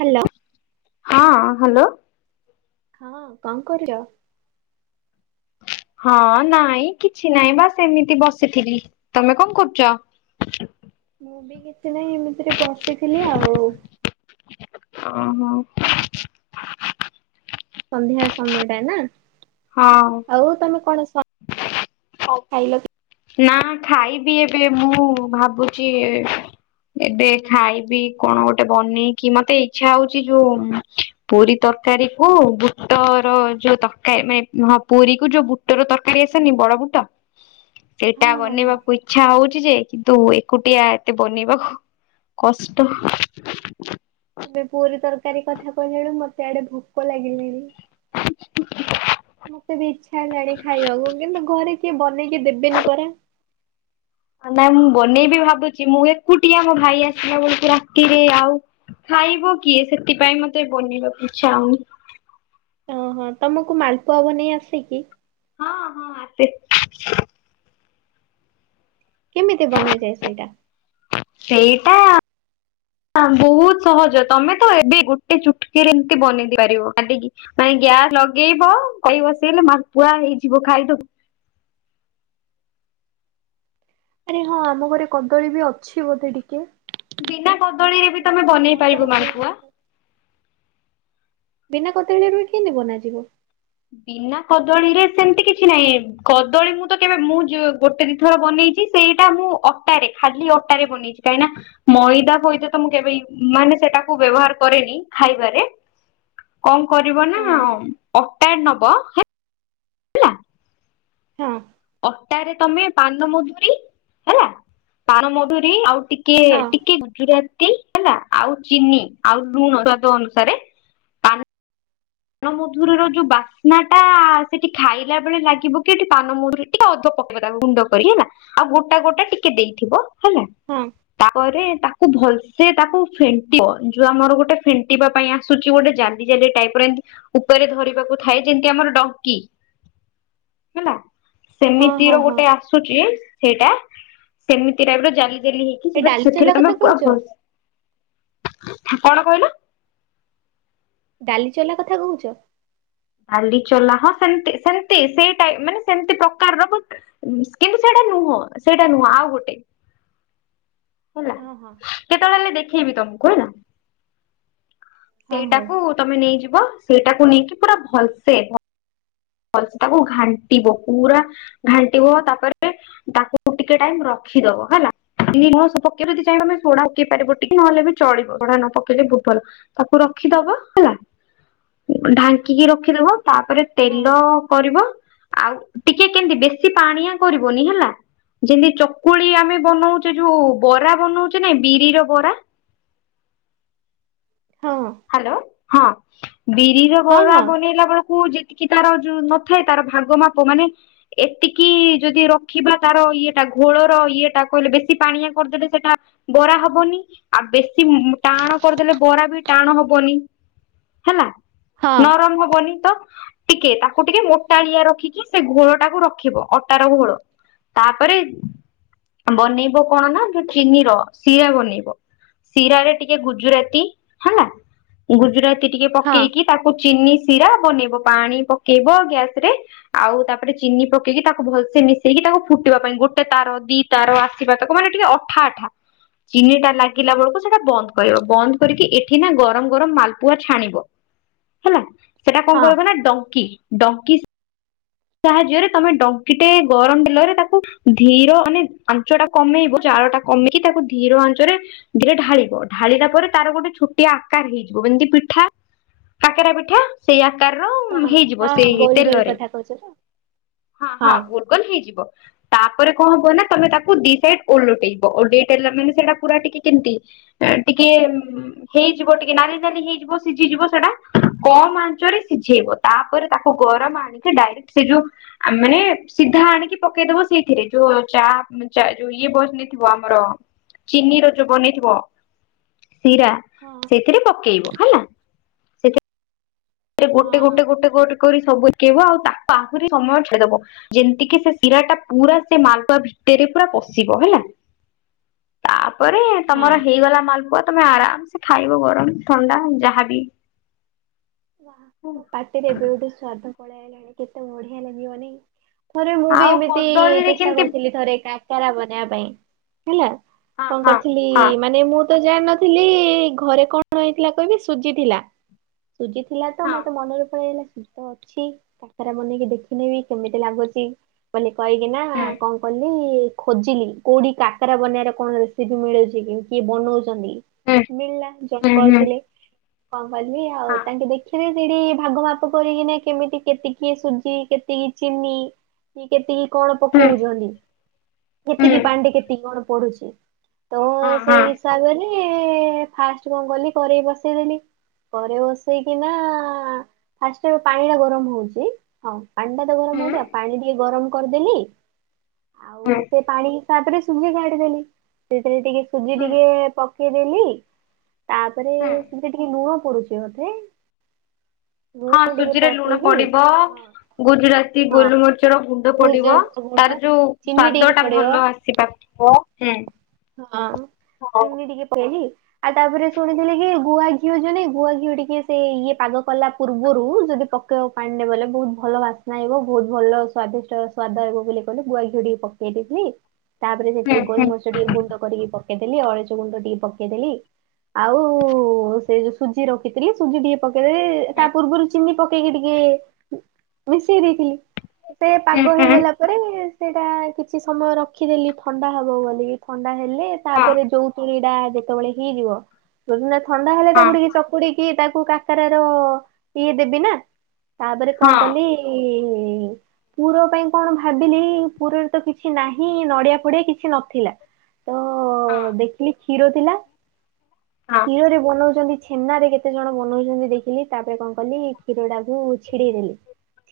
Hello. ହଁ hello. ହଁ, କଣ କରୁଛ? ହଁ, ନାଇଁ କିଛି ନାଇଁ ବାସ ଏମିତି ବସିଥିଲି। ତମେ କଣ କରୁଛ? ମୁଁ ବି କିଛି ନାହିଁ ଏମିତି ରେ ବସିଥିଲି ଆଉ। ଓହୋଃ। ସନ୍ଧ୍ୟା ସମୟଟା ନା? ହଁ। ଆଉ ତମେ କଣ ସ ହଉ। ଖାଇଲ କି? ନା ଖାଇବି ଏବେ ମୁଁ ଭାବୁଛି ଏବେ ଖାଇପିଇ କଣ ଗୋଟେ ବନିଇକି ମତେ ଇଛା ହଉଛି ଯୋଉ ପୁରୀ ତରକାରୀ କୁ ବୁଟର ଯୋଉ ତକା ମାନେ ହଁ ପୁରୀ କୁ ଯୋଉ ବୁ ବୁଟ ରୁ ତର୍କାରି ଆସେନି ବଡ ବୁଟ ସେଇଟା ହଁ ହଁ ହଁ ବନେଇବାକୁ ଇଚ୍ଛା ହଉଛି ଯେ କିନ୍ତୁ ଏକୁଟିଆ ଏତେ ବନେଇବାକୁ କଷ୍ଟ। ତମେ ପୁରୀ ତରକାରୀ କଥା କହିଲଳୁ ମତେ ଆଡେ ଭୋକ ଲାଗିଲାଣି। ମତେ ବି ଇଚ୍ଛା ହେଲାଣି ଖାଇବାକୁ କିନ୍ତୁ ଘରେ କିଏ ବନେଇକି ଦେବେନି ପରା। ନାଇଁ ମୁଁ ବନେଇବି ଭାବୁଛି ମୁଁ ଏକୁଟିଆ ମୋ ଭାଇ ଆସିଲା ବେଳକୁ ରାତିରେ ଆଉ ଖାଇବ କିଏ ସେଥିପାଇଁ ମତେ ବନିଇବାକୁ ଇଛାହଉନି। ଓହୋ ତମକୁ ମାଲପୁଆ ବନେଇ ଆସେ କିି? ହଁ ହଁ ଆସେ। କେମିତି ବନାଯାଏ ସେଇଟା। ସେଇଟା ହ ବହୁତ ସହଜ ତମେ ତ ଏବେ ଗୋଟେ ଚୁଟକିରେ ଏମିତି ବନେଇ ଦେଇ ପାରିବ କାଟିକି ମାଏଁ ଗ୍ୟାସ ଲଗେଇବ କଇ ବସେଇଲେ ମାଲପୁଆ ହେଇଯିବ ଖାଇଦ ଆରେ ହଁ ଆମ ଘରେ କଦଳୀ ବି ଅଛି ବୋଧେ ଟିକେ ବିନା କଦଳୀରେ ବି ତମେ ଖାଲି ବନେଇ ମଇଦା ପାରିବ ଅଛି ମାଲପୁଆ। ବିନା କଦଳୀ ରେ ବି କେମିତି ବନାଯିବ। ବିନା କଦଳୀରେ ସେମିତି କିଛି ନାହିଁ କଦଳୀ ମୁଁ ତ କେବେ ମୁଁ ଯୋଉ ଗୋଟେ ଦି ଥର ବନେଇ ଚି ସେଇଟା ମୁଁ ଅଟାରେ ଖାଲି ଅଟାରେ ବନେଇଚି କାହିଁନା ମଇଦା ଫଇଦା ତ ମୁଁ କେବେ ଇ ମାନେ ସେଟାକୁ ବ୍ୟବହାର କରେନି ଖାଇବାରେ। କଂ କରିବ ନା ଓହୋ ଅଁ ଟାଏଡ ନବ ହେ ହଁ। ଅଟାରେ ତମେ ପାନମଧୁରୀ ହେଲା ପାନମଧୁରୀ ଆଉ ଟିକିଏ ହଁ ଟିକିଏ ଗୁଜୁରାତି ହେଲା ଆଉ ଚିନି ଆଉ ଲୁଣ ସ୍ଵାଦ ଅନୁସାରେ ପାନ ପାନମଧୁରୀର ଯୋଉ ବାସ୍ନା ଟା ସେଠି ଖାଇଲା ବେଳେ ଲାଗିବ କି ଏଠି ପାନମଧୁରୀ ଟିକେ ଅଦ ପକେଇବା ତାକୁ ଗୁଣ୍ଡ କରିକି ହେଲା ଆଉ ଗୋଟା ଗୋଟେ ଟିକେ ଦେଇଥିବ ହେଲା। ହଁ। ତାପରେ ତାକୁ ଭଲସେ ତାକୁ ଫେଣ୍ଟିବ ଯୋଉ ଆମର ଗୋଟେ ଫେଣ୍ଟିବା ପାଇଁ ଆସ ସୁଚି ଗୋଟେ ଜାଲି ଜାଲି ଟାଇପର୍ ଏମତି ଉପରେ ଧରିବାକୁ ଥାଏ ଯେମିତି ଆମର ଡଙ୍କି ହେଲା। ହଁ ସେମିତି ର ହଁ ହଁ। ଗୋଟେ ଆସୁଚି ସେଇଟା ସେମିତି ଟାଇପ ର ଜାଲି ଜାଲି ହେଇ ଏ ଡାଲି ଚଲା କଥା କହୁଛ [unintelligible] କଣ କହିଲ। ଡାଲି ଚଲା କଥା କୋହୁଚ। ଡାଲି ଚଲା ହଁ ସେମତି ସେମତି ସେଇଟାଇ ମାନେ ସେମତି ପ୍ରକାରର ବ କିନ୍ତୁ ସେଇଟା ନୁହଁ ସେଇଟା ନୁହଁ ଆଉ ଗୋଟେ। ହେଲା ହଁ ହଁ। କେତେବେଳେ ହେଲେ ଦେଖେଇବି ତମକୁ ହେଲା। ହଁ ହଉ ସେଇଟାକୁ ତମେ ନେଇଯିବ ସେଇଟାକୁ ନେଇକି ପୁରା ଭଲସେ ଭଲସ ତାକୁ ଘାଣ୍ଟିବ ପୁରା ଘାଣ୍ଟିବ ତାପରେ ତାକୁ କୁ ଟିକେ ଟାଇମ ରଖିଦବ ହେଲା। ଦିନି ନୁହଁ ଶୋ ପକେଇ ଦି ଚାହିବ ତମେ ସୋଢା ପକେଇ ପାରିବ ଟିକେ ନହେଲେ ବି ଚଳିବ ସୋଢା ନ ପକେଇଲେ ବହୁତ ଭଲ। ତାକୁ ରଖିଦବ ହେଲା ଢାଙ୍କିକି ରଖିଦବ ତାପରେ ହଁ ତେଲ ଲ କରିବ ଆଉ ଟିକେ କେମିତି ବେଶୀ ପାଣିଆ କରିବନି ହେଲା। ଯେମିତି ଚକୁଳି ଆମେ ବନଉଛେ ଯୋଉ ବରା ବନଉଛେ ନାଇ ବିରିର ବରା। ହଁ। ହାଲୋ ହଁ ବିରିର ହଁ ବରା ହଁ ବନେଇଲା ବେଳକୁ ଯେ କି ତାର ଯୋଉ ନଥାଏ ତାର ଭାଗ ମାପ ମାନେ ଏତିକି ଯଦି ରଖିବା ତାର ଇଏଟା ଘୋଳର ଇଏଟା କହିଲେ ବେଶୀ ପାଣିଆ କରିଦେଲେ ସେଟା ବରା ହବନି ଆଉ ବେଶୀ ଟାଣ କରିଦେଲେ ବରା ବି ଟାଣ ହବନି ହେଲା ହଁ ନରମ ହବନି ତ ଟିକିଏ ତାକୁ ଟିକିଏ ମୋଟାଳିଆ ରଖିକି ସେ ଘୋଳ ଟାକୁ ରଖିବ ଅଟାର ଘୋଳ। ତାପରେ ବନେଇବ କଣ ନା ଯୋଉ ଚିନି ର ଶିରା ବନେଇବ। ଶିରାରେ ଟିକେ ଗୁଜୁରାତି ହେଲା ଗୁଜୁରାତି ଟିକେ ହଁ ହଁ। ପକେଇକି ତାକୁ ଚିନି ଶିରା ବନେଇବ ପାଣି ପକେଇବ ଗ୍ୟାସ ରେ। ଆଉ ତାପରେ ଚିନି ପକେଇକି ତାକୁ ଭଲସେ ମିଶେଇକି ତାକୁ ଫୁଟିବା ପାଇଁ ଗୋଟେ ତାର ଦି ତାର ଆସିବା ତାକୁ ମାନେ ଟିକିଏ ଅଠା ଅଠା ଚିନିଟା ଲାଗିଲା ବଳକୁ ସେଟା ବନ୍ଦ କରିବ ବନ୍ଦ କରିକି ଏ ଠି ନା ଗରମ ଗରମ ମାଲପୁଆ ଛାଣିବ ହେଲା ସେଟା ହଁ କଣ୍ ହଁ କହିବ ନା ଡଙ୍କି। ଡଙ୍କି ସାହାଯ୍ୟରେ ତମେ ଡଙ୍କିଟେ ଗରମ ବେଲରେ ତାକୁ ଧୀର ମାନେ ଆଞ୍ଚଟା କମେଇବ ଜାଳଟା କମେଇକି ତାକୁ ଧୀର ଆଞ୍ଚରେ ଧିରେ ଢାଳିବ ଢାଳିଲା ପରେ ତାର ଗୋଟେ ଛୋଟିଆ ଆକାର ହେଇଯିବ ଏମିତି ପିଠା। କାକେରା ପିଠା ସେଇ ଆକାର ହେଇଯିବ ସେଇ ତେଲରେ। ସଜନା। ହଁ ହଁ ଗୋଲ୍ ଗୋଲ୍ ହେଇଯିବ। ତାପରେ କଣ ହବ ନା ତମେ ତାକୁ ଦି ସାଇଟି ଓଲଟେଇବ ଓଲଟେଇସାରିଲା ମାନେ ସେଇଟା ପୁରା ଟିକିଏ କେମିତି ଏଁ ଟିକିଏ ଉଁ ଉଁ ହେଇଯିବ ଟିକିଏନାଲି ନାଲି ହେଇଯିବ ସିଝିଯିବ ସେଟା କମ୍ ଆଞ୍ଚରେ ସିଝେଇବ। ତାପରେ ତାକୁ ଗରମ ଆଣିକି ଡାଇରେକ୍ଟ ସେ ଯୋଉ ଆମାନେ ସିଧା ଆଣିକି ପକେଇଦବ ସେଇଥିରେ ଯୋଉ ଚା ଯୋଉ ଇଏ ବସିନଥିବ ଆମର ଚିନି ର ଯୋଉ ବନେଇଥିବ ଶିରା ହଁ ସେଇଥିରେ ପକେଇବ ହେଲା। ସେଥିରେ ଗୋଟେ ଗୋଟେ ହଁ ଗୋଟେ ଗୋଟେ କରି ସବୁପକେଇବ ଆଉ ତାକୁ ଆହୁରି ସମୟ ଛାଡିଦବ। ଯେମିତିକି ସେ ଶିରା ଟା ପୁରା ସେ ମାଲୁଆ ଭିତରେ ପୁରା ପଶିବ ହେଲା। [inaudible] ତାପରେ ହଁ। ତମର ହେଇଗଲା ମାଲପୁଆ ତମେ ଆରାମସେ ଖାଇବ ଗରମ ଥଣ୍ଡା ଯାହାବି। ବା ମୋ ପାଟିରେ ଏବେଠୁ ସ୍ଵାଦ ପଳେଇଆଇଲାଣି କେତେ ବଢିଆ ଲାଗିବନେହଁ। ଥରେ ମୁଁ ବି ଆଉ ଏମିତି କଦଳୀରେ ଚେଷ୍ଟା କେମିତି କରିଥିଲି ଥରେ କାକରା ବନେଇବା ପାଇଁ ହେଲା। ହଁ କଣ ହଁ କରିଥିଲି ହଁ ମାନେ ମୁଁ ତ ଜାଣିନଥିଲି ଘରେ କଣ ହେଇଥିଲା କହିବି ସୁଜି ଥିଲା। ସୁଜି ଥିଲା ତ ହଁ ମତେ ମନରେ ପଳେଇଲା କି? ତ ଅଛି କାକରା ବନେଇକି ଦେଖିନେବି କେମିତି ଲାଗୁଛି ବୋଲି କହିକିନା ହୁଁ କଣ? ଗଲି ଖୋଜିଲି କୋଉଠି କାକରା ବନେଇବାର କଣ ରେସିପି ମିଳୁଚି କି କିଏ ବନଉଚନ୍ତି କି? ହୁଁ ମିଳିଲା ଜଣେ ହୁଁ ହୁଁ କରିଥିଲେ କଣ କଲି ଆଉ ହଁ ତାଙ୍କେ ଦେଖିଲି। ସେଠି ଭାଗ ମାପ କରିକିନା କେମିତି କେତିକି ସୁଜି କେତିକି ଚିନି କି କେତିକି? କଣ ହୁଁ ପକଉଚନ୍ତି ହୁଁ କେତିକି ପାଣିରେ କେତିକି କଣ ପଡୁଚ? ତ ହଁ ସେଇ ହଁ ହିସାବରେ ଫାଷ୍ଟ କଁ କଲି କରେଇ ବସେଇଦେଲି କରେ ବସ୍ ସେଇକିନା ଫାଷ୍ଟେ ପାଣିଟା ଗରମ ହେଉଚି। ହଁ ପାଣିଟା ତ ଗରମ ହୁଁ ହଉଚି ଆଉ ପାଣି ଟିକେ ଗରମ କରିଦେଲି। ଆଉ ହୁଁ ସେ ପାଣି ହିସାବରେ ସୁଜି କାଢିଦେଲି ସେଥିରେ ଟିକେ ସୁଜି ହୁଁ ଟିକେ ପ କେ ଦେଲି ତାପରେ ହୁଁ ସେମିତି ଟିକେ ଲୁଣ ପଡୁଛି ବୋଧେ। ହଁ ଲୁଣ ଟିକେ ସୁଜିରେ ଲୁଣ ପକେଇଲି। ପଡିବ। ଗୁଜୁରାତି ହଁ ଗୋଲୁମରିଚର ଗୁଣ୍ଡ ପଡିବ, ଭୁଜଙ୍ଗ ତାର ଗୁଣ୍ଡ ଯୋଉ ଚିନି ସ୍ଵାଦ ଟିକେ ଟା ପଡିବ। ଭଲ ଆସ ହୁଁ, ହଁ ହୁଁ ଚିିନି ଟିକେ ପକେଇଲି। ଆଉ ତାପରେ ଶୁଣିଥିଲି କି ଗୁଆ ଘିଅ ଜଣେ ଗୁଆ ଘିଅ ଟିକେ ସେ ଇଏ ପାଗ କଲା ପୂର୍ବରୁ ଯଦି ପ କ ପାଣିନେ ପଇଲେ ବହୁତ ଭଲ ବାସ୍ନା ଆସିବ, ବହୁତ ଭଲ ସ୍ଵାଦିଷ୍ଟ ସ୍ୱାଦ ଆଇବ ବୋଲି କହିଲେ ଗୁଆ ଘିଅ ଟିକେ ପ କେ ଦେଇଥିଲି। ତାପରେ ସେଥିରେ ହୁଁ ଗୋଲମରିଚ ଟିକେ ଗୁଣ୍ଡ କରିକି ପକେଇଦେଲି, ଓ ଅଳେଇଚ ଗୁଣ୍ଡ ଟିକେ ପକେଇଦେଲି। ଆଉ ସେ ଯୋଉ ସୁଜି ରଖିଥିଲି ସୁଜି ଟିକେ ପକେଇଦେଇ ତା ହୁଁ ପୂର୍ବରୁ ଚିନି ପ କେଇକି ଟିକେ ମିଶେଇ ଦେଇଥିଲି, ସେ ହୁଁ ପାଗ ହୁଁ ହେଇଗଲା। ପରେ ସେଇଟା କିଛି ସମୟ ରଖିଦେଲି ଥଣ୍ଡା ହବ ବୋଲିକି। ଥଣ୍ଡା ହେଲେ ହଁ ତାପରେ ଯୋଉ ତୁରିଡା ଯେତେବେଳେ ହେଇଯିବ [inaudible] ଥଣ୍ଡା ହେଲେ ହଁ ତାକୁ ଟିକେ ଚକୁଡିକି ତାକୁ କାକରାର ଇଏ ଦେବି ନା। ତାପରେ କଣ ହଁ କଲି ପୁର ପାଇଁ କଣ ଭାବିଲି ପୁରରେ ତ କିଛି ନାହିଁ ନଡିଆ ଫଡିଆ କିଛି ନଥିଲା। ତ ହଁ ଦେଖିଲି କ୍ଷୀର ଥିଲା, ହଁ କ୍ଷୀରରେ ବନଉଚନ୍ତି ଛେନାରେ କେତେ ଜଣ ବନଉଚନ୍ତି ଦେଖିଲି, ତାପରେ କଣ କଲି କ୍ଷୀର ଟାକୁ ଛିଡେଇ ଦେଲି,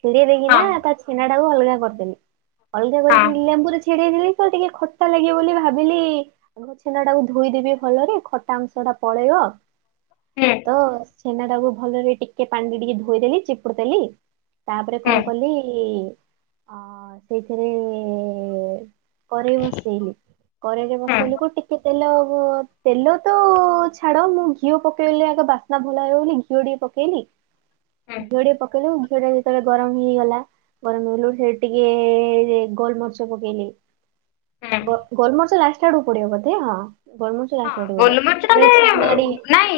ଛିଡେଇ ଦେଇକିନା ହଁ ତା ଛେନାଟାକୁ ଅଲଗା କରିଦେଲି। ଅଳଗା କରିକି, ହଁ ଲେମ୍ବୁରେ ଛିଡେଇଥିଲି ତ ଟିକେ ଖଟା ଲାଗିବ ବୋଲି ଭାବ ବିଲି ଆଘ ଛେନା ଟାକୁ ଧୋଇଦେବି ଭଲରେ ଖଟା ଅଂଶ ଟା ପଳେଇବ। ହୁଁ। ତ ଛେନା ଟାକୁ ଭଲରେ ଟିକେ ପାଣିରେ ଟିକେ ଧୋଇଦେଲି ଚିପୁଡ଼ି ଦେଲି। ତାପରେ କଣ କଲି ଅ, ସେଇଥିରେ କରେଇ ବସେଇଲି, କରେଇରେ ହୁଁ ବସେଇଲି କୁ ଟିକେ ତେଲ ଗ ତେଲ ତ ଛାଡ ମୁଁ ଘିଅ ପକେଇଲି ଆଗ ବାସ୍ନା ଭଲ ଆଇବ ବୋଲି ଘିଅ ଟିକେ ପକେଇଲି। ହୁଁ ଘିଅ ଟିକେ ପକେଇଲୁ ଘିଅ ଟା ବି ଯେତେଳେ ଗରମ ହେଇଗଲା, ଗରମ ହେଲୁର୍ ସେ ଟିକେ ଯେ ଗୋଲମରିଚ ପକେଇଲି। ହୁଁ ଗ- ଗୋଲମରିଚ ଲାଷ୍ଟା ଆଡକୁ ପଡିବ ବୋଧେ ହଁ, ଗୋଲମଚ ହଁ ଗୋଲମରିଚ ଟାକୁ ନାଇଁ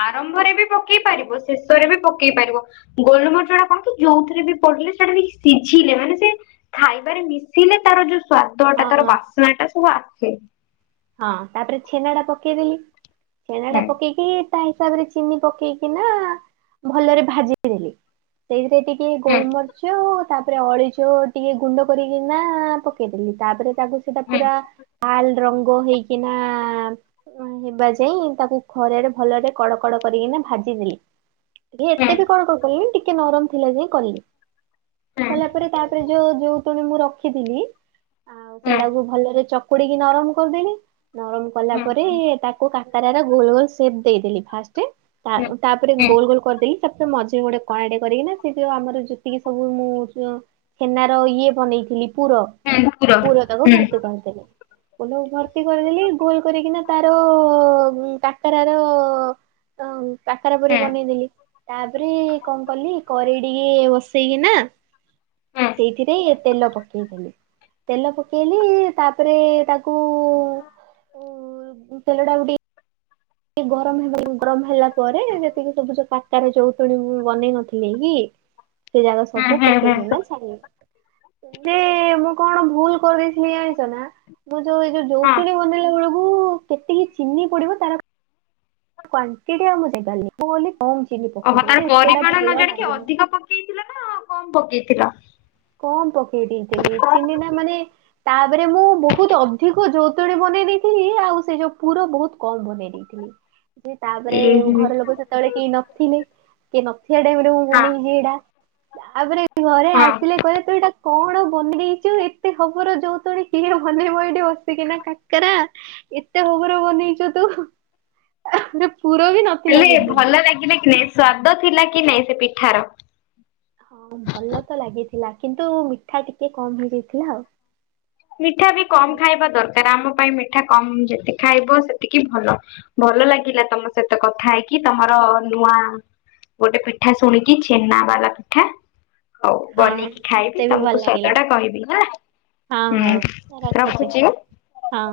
ଆରମ୍ଭରେ ବି ପକେଇ ପାରିବ ଶେଷରେ ବି ପକେଇ ପାରିବ। ଗୋଲମରିଚ ଟା କଣ କି ଯୋଉଥିରେ ବି ପଡିଲେ ସେଟା ବି ସିଝିଲେ ମାନେ ସେ ଖାଇବାରେ ମିଶିଲେ ତାର ଯୋଉ ସ୍ଵାଦ ଟା ହଁ ତାର ହଁ ବାସ୍ନା ଟା ସବୁ ଆସେ। ହଁ ତାପରେ ଛେନା ଟା ପକେଇଦେଲି, ଛେନା ଟା ହୁଁ। ପକେଇ କି ତା ହିସାବରେ ଚିନି ପକେଇକି ନା ଭଲରେ ଭାଜିଦେଲି। ସେଇଥିରେ ଟିକେ ହୁଁ ଗୋଲମରିଚ ତାପରେ ଅଳେଇଚ ଟିକେ ଗୁଣ୍ଡ କରିକିନା ପକେଇଦେଲି। ତାପରେ ତାକୁ ସେଇଟା ହୁଁ ପୁରା ଲାଲ୍ ରଙ୍ଗ ହେଇକିନା ଅ, ହେବା ଯାଏ ତାକୁ ଖରାରେ ଭଲରେ କଡ କଡ କରିକିନା ଭାଜିଦେଲି। ଯେ ହୁଁ ଏତେ ବି କଣ କରଦେଲି ଟିକେ ନରମ ଥିଲା ଯାଏ କଲି। କଲା ପରେ ତା ପରେ ଯୋଉ ଯୋଉ ତୋମେ ମୁଁ ରଖିଥିଲି ଆଉ ହୁଁ ହୁଁ। ସେଟାକୁ ଭଲରେ ଚକୁଡିକି ନରମ କରିଦେଲି ନରମ କଲା ହୁଁ ପରେ ହୁଁ ତାକୁ କାକାରା ରା ଗୋଲ୍ ଗୋଲ୍ ସେପ୍ ଦେଇଦେଲି ଫାଷ୍ଟ। ତା ଅ, ତାପରେ ହୁଁ ଗୋଲ୍ ଗୋଲ୍ କରିଦେଲି ତାପରେ ମଝିରେ ଗୋଟେ କଣାଟେ କରିକିନା ସେ ଯୋଉ ଆମର ଯେତିକି ସବୁ ମୁଁ ସ ଛେନାର ଇଏ ବନେଇଥିଲି ପୁର ପୁର ତାକୁ ହୁଁ ହୁଁ। ଭର୍ତ୍ତି କରିିଦେଲି। [unintelligible] ଭର୍ତ୍ତି କରିଦେଲି ଗୋଲ୍ କରିକିନା ତାର କାକେରା ର ଅ- କାକେରା ପରି ହୁଁ ବନେଇଦେଲି। ତାପରେ କଣ୍ କଲି କରେଇ ଟିକେ ବସେଇକି ନା ହୁଁ ସେଇଥିରେ ତେଲ ପକେଇ ଦେଲି ତେଲ ପକେଇଲି ତାପରେ ତାକୁ କୁ ଉଁ -ତେଲ ଟାଗୁ ଟିକେ ଗରମ୍ ହେବା ଗରମ୍ ହେଲା ପରେ ସେତିକି ସବୁ ଯଉ କାକେରା ଜନ୍ତୁଣି ବନେଇ ନଥିଲି କି ସେ ଯାକ ସବୁ ହୁଁ ହୁଁ ପକେଇକି ନା ଯେ ମୁଁ କଣ ଭୁଲ୍ କରିଦେଇଥିଲି ଜାଣିଚ ନା ତ ଯଉ ଏଇ ଯଉ ହଁ। ଯନ୍ତୁଣୀ ବନେଇଲା ବେଳକୁ କେତିକି ଚିନି ପଡିବ ତାର କ୍ଵାଣ୍ଟିଟି କମ ଚିନି ଓହୋ ତାର ପକେଇଦେଲି ଏତେଟା ପରିମାଣ ଭଲ ନ ଜାଣିକି ଲାଗେନି। ଅଧିକ ପକେଇଥିଲ ନା କମ୍ ପକେଇଥିଲ? କମ୍ ପକେଇ ଦେଇଥିଲି ଚିିନି ଟା ମାନେ ତାପରେ ମୁଁ ବହୁତ ଅଧିକ ଯନ୍ତୁଣୀ ବନେଇ ଦେଇଥିଲି ଆଉ ସେ ଯଉ ପୁର ବହୁତ୍ କମ୍ ବନେଇ ଦେଇ ଥିଲି। ଏ ତାପରେ ଘର ଲୋକ ସେତେବେଳେ ହେ। କେହି ନଥିଲେ କି ନଥିବା ଟାଇମ୍ ରେ ମୁଁ ହଁ ବନେଇଚି ଏଟା। ତାପରେ ଘରେ ଆ ହଁ କହିଲେ ତୁ ଏଇଟା କଣ ବନେଇଚୁ ଏତେ ହବର ଜନ୍ତୁଣି କିଏ ବନେଇବ ଏଇଠି ବସିକିନା କା କେରା ଏତେ ହବର ବନେଇଚୁ ତୁ ପୁର ବି ନଥି ହେଲେ ଭଲ ଲାଗିଲା କି ନାଇଁ ସ୍ଵାଦ ଥିଲା କି ନାଇଁ ସେ ପିଠାର? ହଁ ଭଲ ତ ଲାଗିଥିଲା କିନ୍ତୁ ମିଠା ଟିକେ କମ୍ ହେଇଯାଇଥିଲା ଆଉ। ମିଠା ବି କମ୍ ଖାଇବା ଦରକାର୍ ଆମ ପାଇଁ ମିଠା କମ୍ ଯେତିକି ଖାଇବ ସେତିକି ଭଲ। ଭଲ ଲାଗିଲା ତମ ସହିତ କଥା ହେଇକି ତମର ନୂଆ ଗୋଟେ ପିଠା ଶୁଣିକି ଛେନାବାଲା ପିଠା। ହଉ ହଁ ବନେଇକି ଖାଇବି ମତେ ବି ଭଲ ତମକୁ ଲାଗିଲା ସ୍ୱାଦ ଟା କହିବି ହେଲା। ହଁ ହୁଁ ହଉ ରଖୁଛି ରଖୁଚି। ହଁ।